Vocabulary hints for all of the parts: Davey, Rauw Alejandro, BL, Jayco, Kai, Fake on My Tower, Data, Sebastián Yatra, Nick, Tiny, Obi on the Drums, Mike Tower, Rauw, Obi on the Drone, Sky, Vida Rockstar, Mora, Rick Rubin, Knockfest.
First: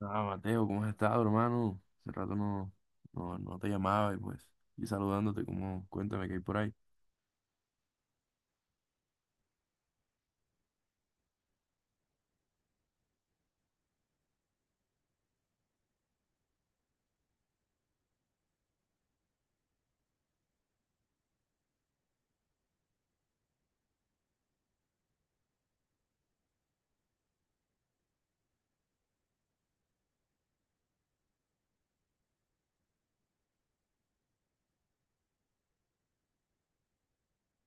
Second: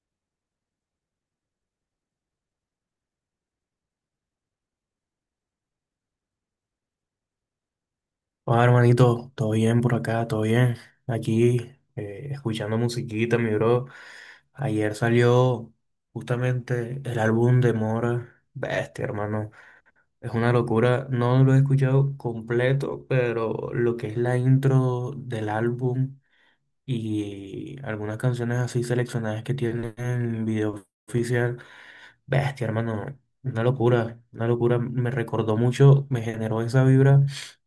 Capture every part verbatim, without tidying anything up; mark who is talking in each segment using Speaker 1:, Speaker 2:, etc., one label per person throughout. Speaker 1: Ah, Mateo, ¿cómo has estado, hermano? Hace rato no, no, no te llamaba y pues, y saludándote, como, cuéntame qué hay por ahí.
Speaker 2: Hola, hermanito, todo bien por acá, todo bien. Aquí, eh, escuchando musiquita, mi bro. Ayer salió justamente el álbum de Mora. Bestia, hermano. Es una locura. No lo he escuchado completo, pero lo que es la intro del álbum y algunas canciones así seleccionadas que tienen video oficial. Bestia, hermano, una locura, una locura. Me recordó mucho, me generó esa vibra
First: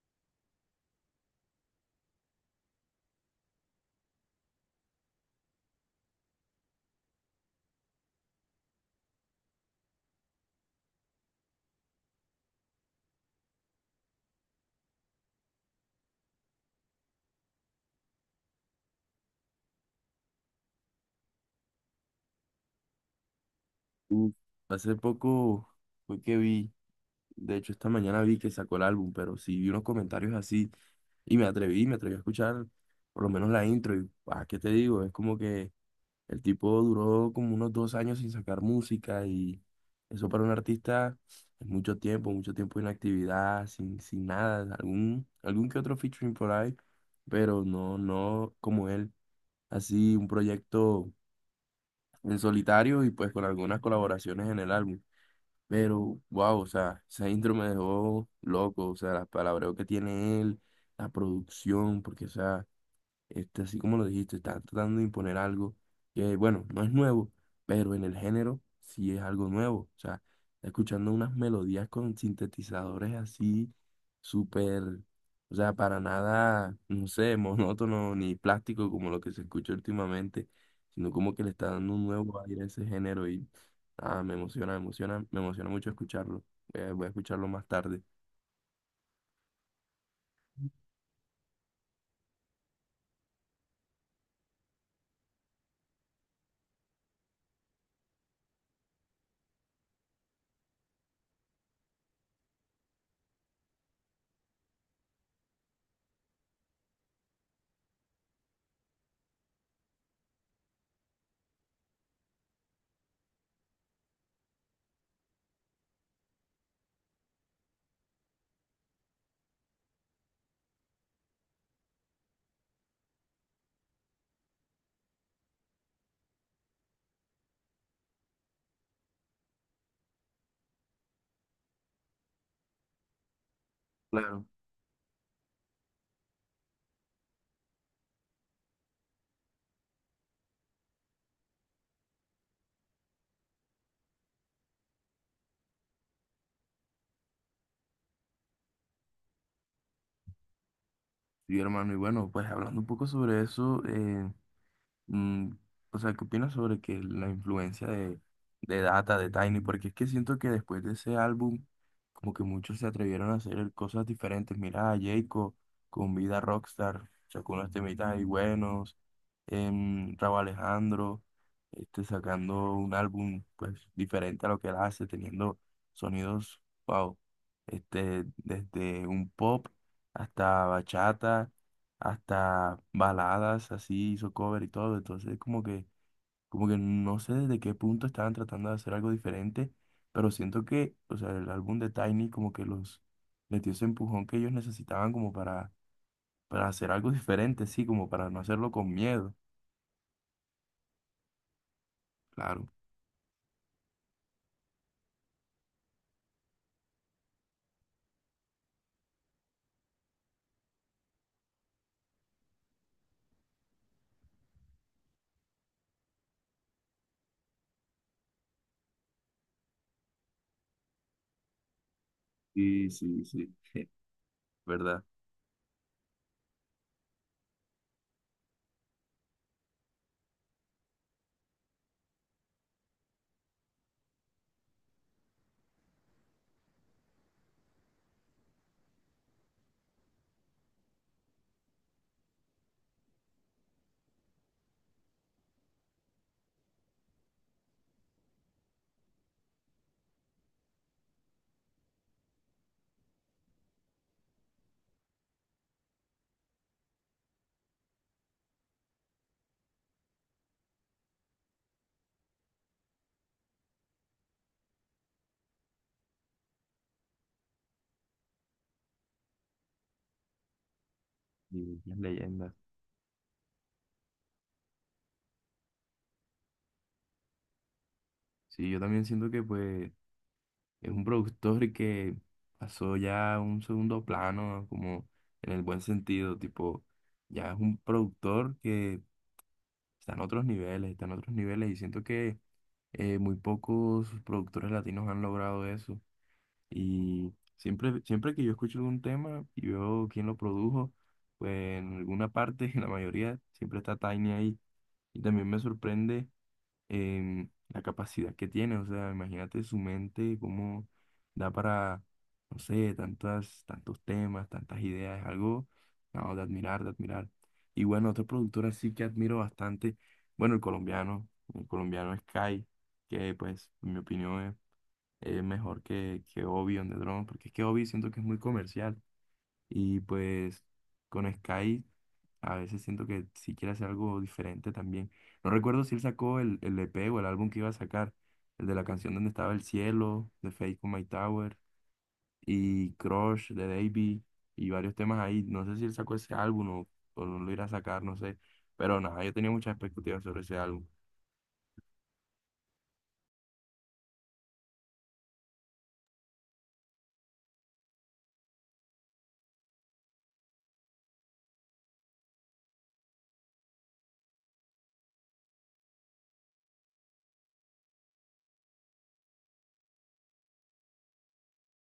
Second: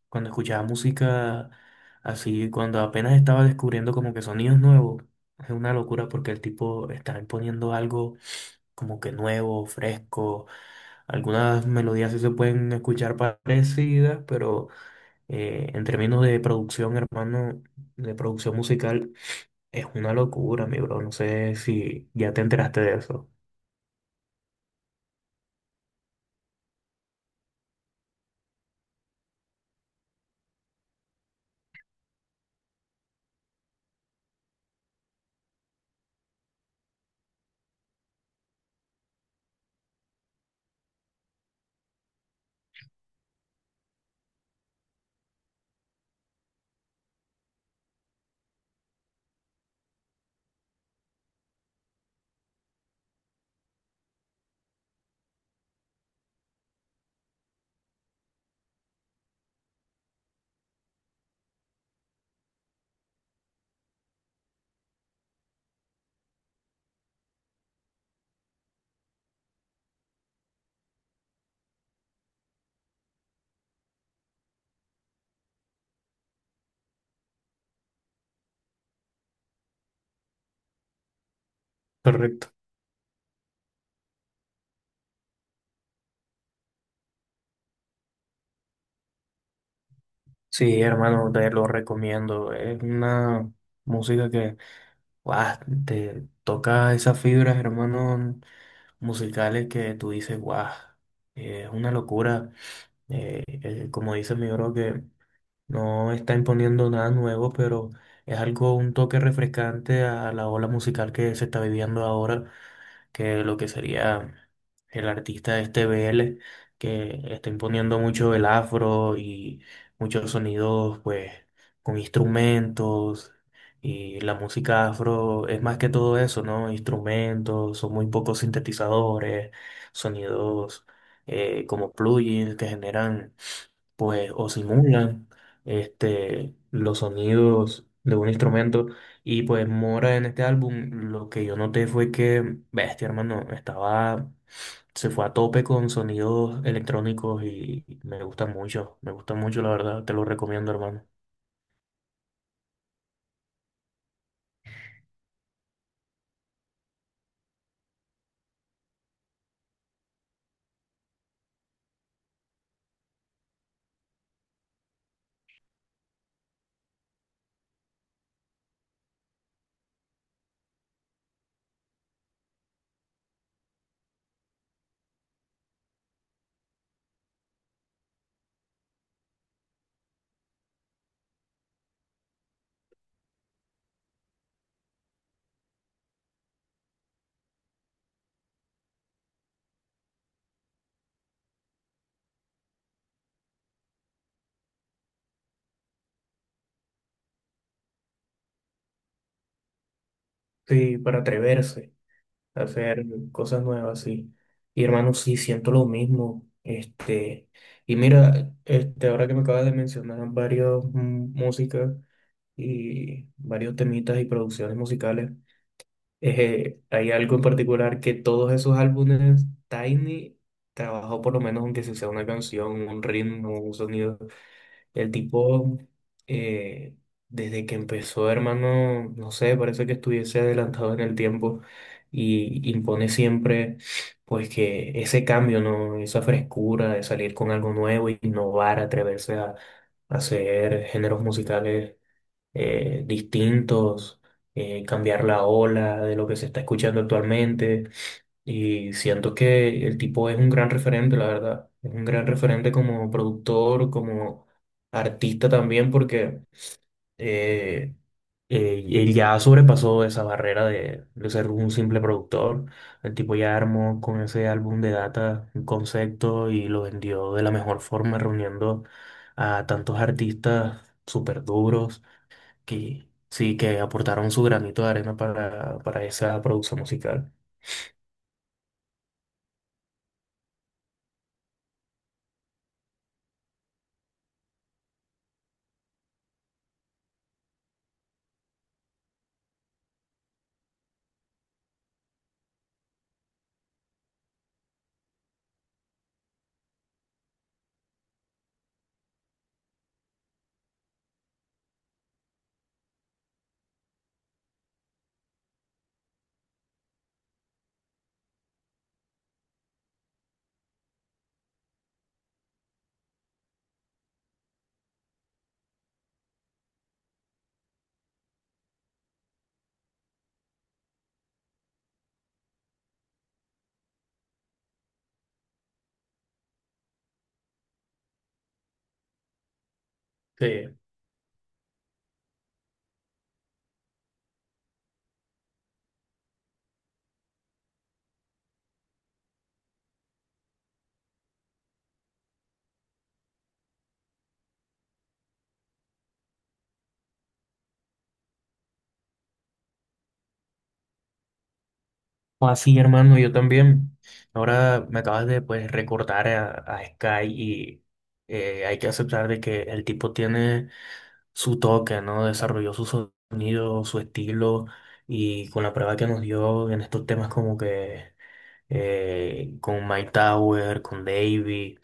Speaker 2: cuando escuchaba música así, cuando apenas estaba descubriendo como que sonidos nuevos. Es una locura porque el tipo está imponiendo algo como que nuevo, fresco. Algunas melodías sí se pueden escuchar parecidas, pero eh, en términos de producción, hermano, de producción musical, es una locura, mi bro. No sé si ya te enteraste de eso.
Speaker 1: Uf, hace poco fue que vi, de hecho esta mañana vi que sacó el álbum, pero sí vi unos comentarios así y me atreví, me atreví a escuchar por lo menos la intro y, ah, ¿qué te digo? Es como que el tipo duró como unos dos años sin sacar música y eso para un artista es mucho tiempo, mucho tiempo de inactividad, sin, sin nada, algún, algún que otro featuring por ahí, pero no, no como él, así un proyecto en solitario y pues con algunas colaboraciones en el álbum. Pero wow, o sea, esa intro me dejó loco, o sea, las palabreos que tiene él, la producción, porque o sea... Este, así como lo dijiste, está tratando de imponer algo que, bueno, no es nuevo, pero en el género sí es algo nuevo. O sea, está escuchando unas melodías con sintetizadores así, súper, o sea, para nada, no sé, monótono ni plástico como lo que se escucha últimamente, sino como que le está dando un nuevo
Speaker 2: Correcto.
Speaker 1: aire a ese género y ah, me emociona, me emociona, me emociona mucho escucharlo. Eh, voy a escucharlo más tarde.
Speaker 2: Sí, hermano, te lo recomiendo. Es una música que guau, te toca esas fibras, hermano, musicales que tú dices, guau, eh, es una locura. Eh, eh, como dice mi bro, que no está imponiendo nada nuevo, pero es algo, un toque refrescante a la ola musical que se está viviendo ahora, que lo que sería el artista este B L, que está imponiendo mucho el afro y muchos sonidos, pues, con instrumentos. Y la música afro es más que todo eso, ¿no? Instrumentos, son muy pocos sintetizadores, sonidos eh, como plugins que generan, pues,
Speaker 1: Claro.
Speaker 2: o simulan este, los sonidos de un instrumento. Y pues Mora en este álbum, lo que yo noté fue que, bestia, hermano, estaba, se fue a tope con sonidos electrónicos y me gusta mucho, me gusta mucho, la verdad, te lo recomiendo, hermano.
Speaker 1: Sí, hermano, y bueno, pues hablando un poco sobre eso. Mm, o sea, ¿qué opinas sobre que la influencia de, de Data, de Tiny? Porque es que siento que después de ese álbum, como que muchos se atrevieron a hacer cosas diferentes. Mira a Jayco con Vida Rockstar, sacó unos temitas ahí buenos. Em, Rauw Alejandro, este, sacando un álbum pues diferente a lo que él hace, teniendo sonidos, wow, este, desde un pop hasta bachata hasta baladas así, hizo cover y todo, entonces como que, como que no sé desde qué punto estaban tratando de hacer algo diferente, pero siento que, o sea, el álbum de Tiny como que los les dio ese empujón que ellos necesitaban como para, para hacer algo diferente, sí, como para no hacerlo con miedo,
Speaker 2: Sí, para atreverse,
Speaker 1: claro.
Speaker 2: hacer cosas nuevas, sí. Y hermano, sí, siento lo mismo. Este, y mira, este, ahora que me acabas de mencionar varios mm, músicas y varios temitas y producciones musicales, eh, hay algo en particular que todos esos álbumes, Tiny trabajó por lo menos, aunque si sea una canción,
Speaker 1: Sí,
Speaker 2: un
Speaker 1: sí, sí,
Speaker 2: ritmo, un sonido.
Speaker 1: verdad.
Speaker 2: El tipo, eh, desde que empezó, hermano, no sé, parece que estuviese adelantado en el tiempo y impone siempre, pues, que ese cambio, ¿no? Esa frescura de salir con algo nuevo, innovar, atreverse a hacer géneros musicales eh, distintos, eh, cambiar la ola de lo que se está escuchando actualmente. Y siento que el tipo es un gran referente, la verdad. Es un gran referente como productor, como artista también, porque eh, eh, él ya sobrepasó esa barrera de, de ser un simple productor. El tipo ya armó con ese álbum de Data un concepto y lo vendió de la mejor forma, reuniendo a tantos artistas súper
Speaker 1: Y las
Speaker 2: duros
Speaker 1: leyendas.
Speaker 2: que sí, que aportaron su granito de arena para, para esa producción musical.
Speaker 1: Sí, yo también siento que pues es un productor que pasó ya a un segundo plano, como en el buen sentido, tipo, ya es un productor que está en otros niveles, está en otros niveles y siento que eh, muy pocos productores latinos han logrado eso. Y siempre, siempre que yo escucho algún tema y veo quién lo produjo, pues en alguna parte, en la mayoría, siempre está Tiny ahí. Y también me sorprende em, la capacidad que tiene, o sea, imagínate su mente, cómo da para, no sé, tantas, tantos temas, tantas ideas, es algo, no, de admirar, de admirar. Y bueno, otro productor así que admiro bastante, bueno, el colombiano, el colombiano es Kai, que pues, en mi opinión es, es mejor que, que Obi on the Drone, porque es que Obi siento que es muy comercial, y pues
Speaker 2: Sí,
Speaker 1: con Sky a veces siento que si quiere hacer algo diferente también. No recuerdo si él sacó el, el E P o el álbum que iba a sacar. El de la canción donde estaba el cielo, de Fake on My Tower, y Crush de Davey, y varios temas ahí. No sé si él sacó ese álbum o, o no lo irá a sacar, no sé. Pero nada, yo tenía muchas expectativas sobre ese álbum.
Speaker 2: así, hermano, yo también. Ahora me acabas de, pues, recordar a, a Sky y eh, hay que aceptar de que el tipo tiene su toque, ¿no? Desarrolló su sonido, su estilo y con la prueba que nos dio en estos temas como que eh, con Mike Tower, con Davey,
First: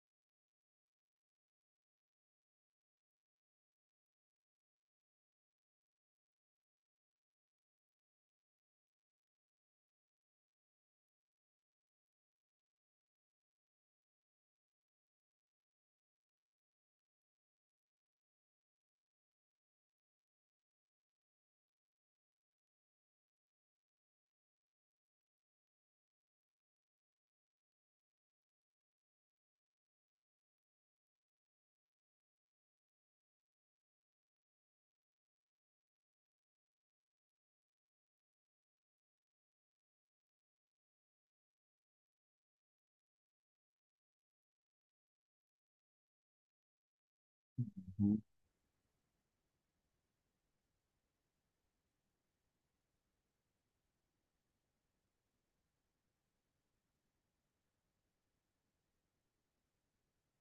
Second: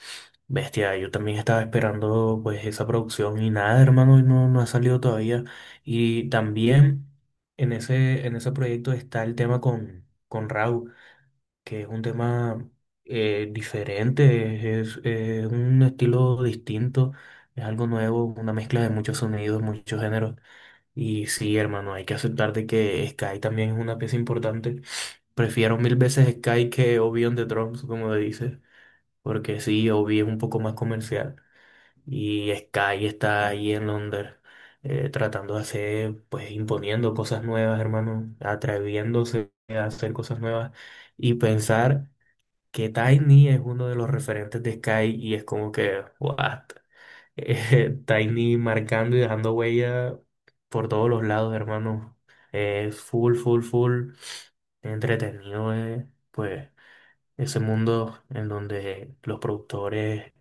Speaker 2: bestia, yo también estaba esperando pues esa producción y nada, hermano, y no, no ha salido todavía. Y también en ese, en ese proyecto está el tema con, con Rauw, que es un tema eh, diferente, es, es un estilo distinto, es algo nuevo, una mezcla de muchos sonidos, muchos géneros. Y sí, hermano, hay que aceptar de que Sky también es una pieza importante. Prefiero mil veces Sky que Obi on the Drums, como dices, porque sí, Obi es un poco más comercial y Sky está ahí en Londres, eh, tratando de hacer, pues imponiendo cosas nuevas, hermano, atreviéndose a hacer cosas nuevas. Y pensar que Tiny es uno de los referentes de Sky y es como que, what? Eh,
Speaker 1: Ujú.
Speaker 2: Tiny marcando y dejando huella por todos los lados, hermano. Es full, full, full entretenido, eh, pues, ese mundo en donde los productores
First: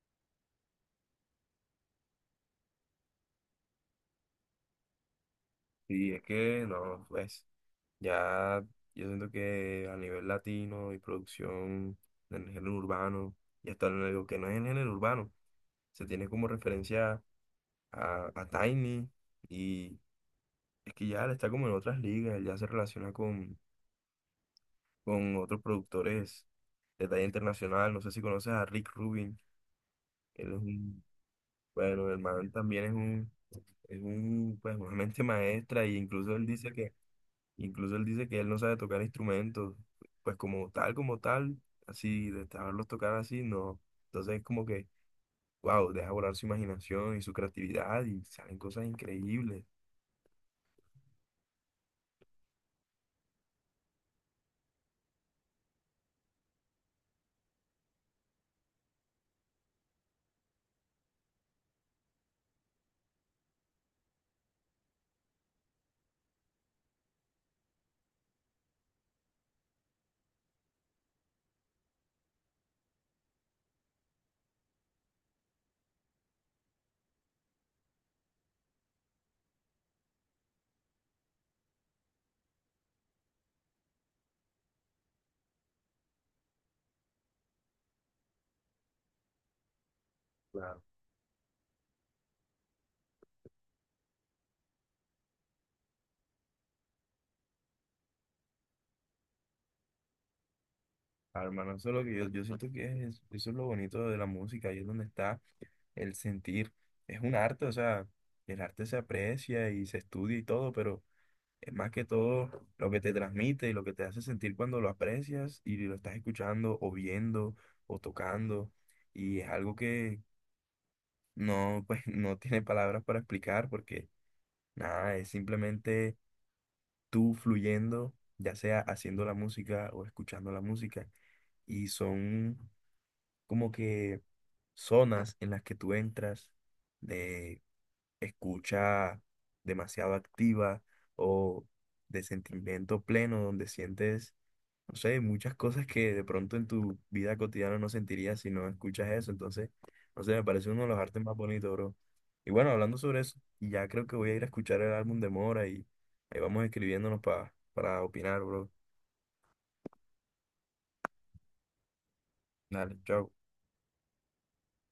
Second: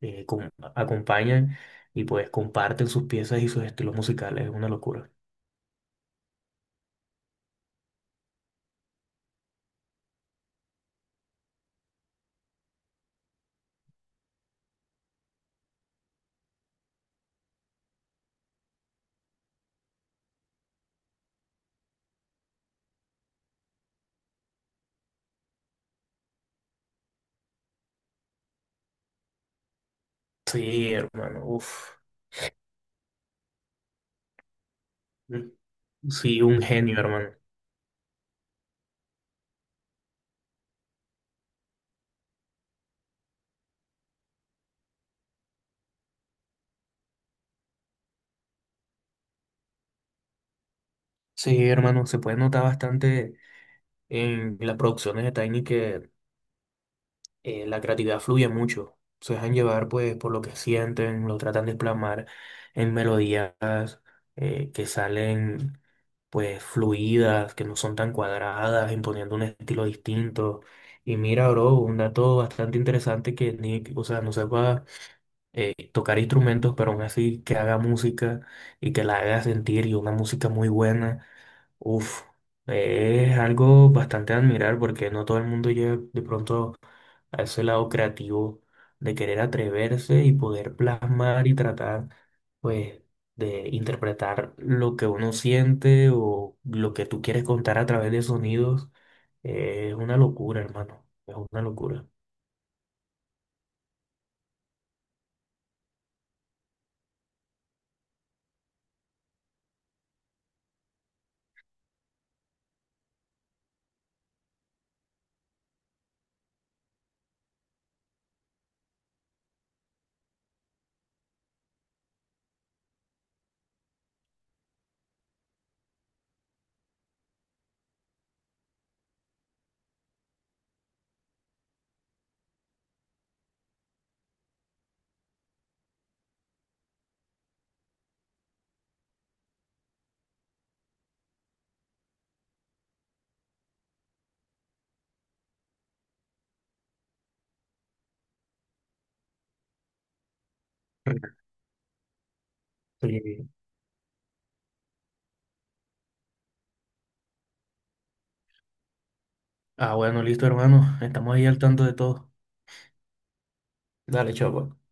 Speaker 2: eh, com- acompañan y pues comparten sus piezas y sus estilos musicales. Es una locura.
Speaker 1: Sí, es que no, pues ya yo siento que a nivel latino y producción en el género urbano, y hasta en lo digo que no es en el género urbano, se tiene como referencia a, a Tiny y es que ya él está como en otras ligas, él ya se relaciona con, con otros productores de talla internacional, no sé si conoces a Rick Rubin, él es
Speaker 2: Sí,
Speaker 1: un,
Speaker 2: hermano, uff.
Speaker 1: bueno, el man también es un, es un, pues una mente maestra y incluso
Speaker 2: Sí,
Speaker 1: él
Speaker 2: un
Speaker 1: dice que,
Speaker 2: genio, hermano.
Speaker 1: incluso él dice que él no sabe tocar instrumentos, pues como tal, como tal, así, de saberlos tocar así, no, entonces es como que, wow, deja volar su imaginación y su creatividad y salen cosas increíbles.
Speaker 2: Sí, hermano, se puede notar bastante en las producciones de Tiny que eh, la creatividad fluye mucho. Se dejan llevar pues por lo que sienten, lo tratan de plasmar en melodías eh, que salen pues fluidas, que no son tan cuadradas, imponiendo un estilo distinto. Y mira, bro, un dato bastante interesante que Nick, o sea, no sepa eh, tocar instrumentos, pero aún así que haga música y que la haga sentir y una música muy buena. Uf, eh, es algo bastante a admirar porque no todo el mundo llega de pronto a ese lado creativo de querer atreverse y poder
Speaker 1: Claro.
Speaker 2: plasmar y tratar, pues, de interpretar lo que uno siente o lo que tú quieres contar a través de sonidos. Eh, es una locura, hermano. Es
Speaker 1: Ah,
Speaker 2: una
Speaker 1: hermano, eso es lo
Speaker 2: locura.
Speaker 1: que yo, yo siento que es, eso es lo bonito de la música, ahí es donde está el sentir. Es un arte, o sea, el arte se aprecia y se estudia y todo, pero es más que todo lo que te transmite y lo que te hace sentir cuando lo aprecias y lo estás escuchando o viendo o tocando. Y es algo que no, pues, no tiene palabras para explicar porque nada, es simplemente tú fluyendo, ya sea haciendo la música o escuchando la música y son como que zonas en las que tú entras de escucha demasiado activa o de sentimiento pleno, donde sientes, no sé, muchas cosas que de pronto en tu vida cotidiana no sentirías si no escuchas eso. Entonces, no sé, me parece uno de los artes más bonitos, bro. Y bueno, hablando sobre eso,
Speaker 2: Sí.
Speaker 1: ya creo que voy a ir a escuchar el álbum de Mora y ahí vamos escribiéndonos pa- para opinar, bro.
Speaker 2: Ah, bueno, listo, hermano. Estamos ahí al tanto de todo.
Speaker 1: Dale, chao.
Speaker 2: Dale, chao. Pues.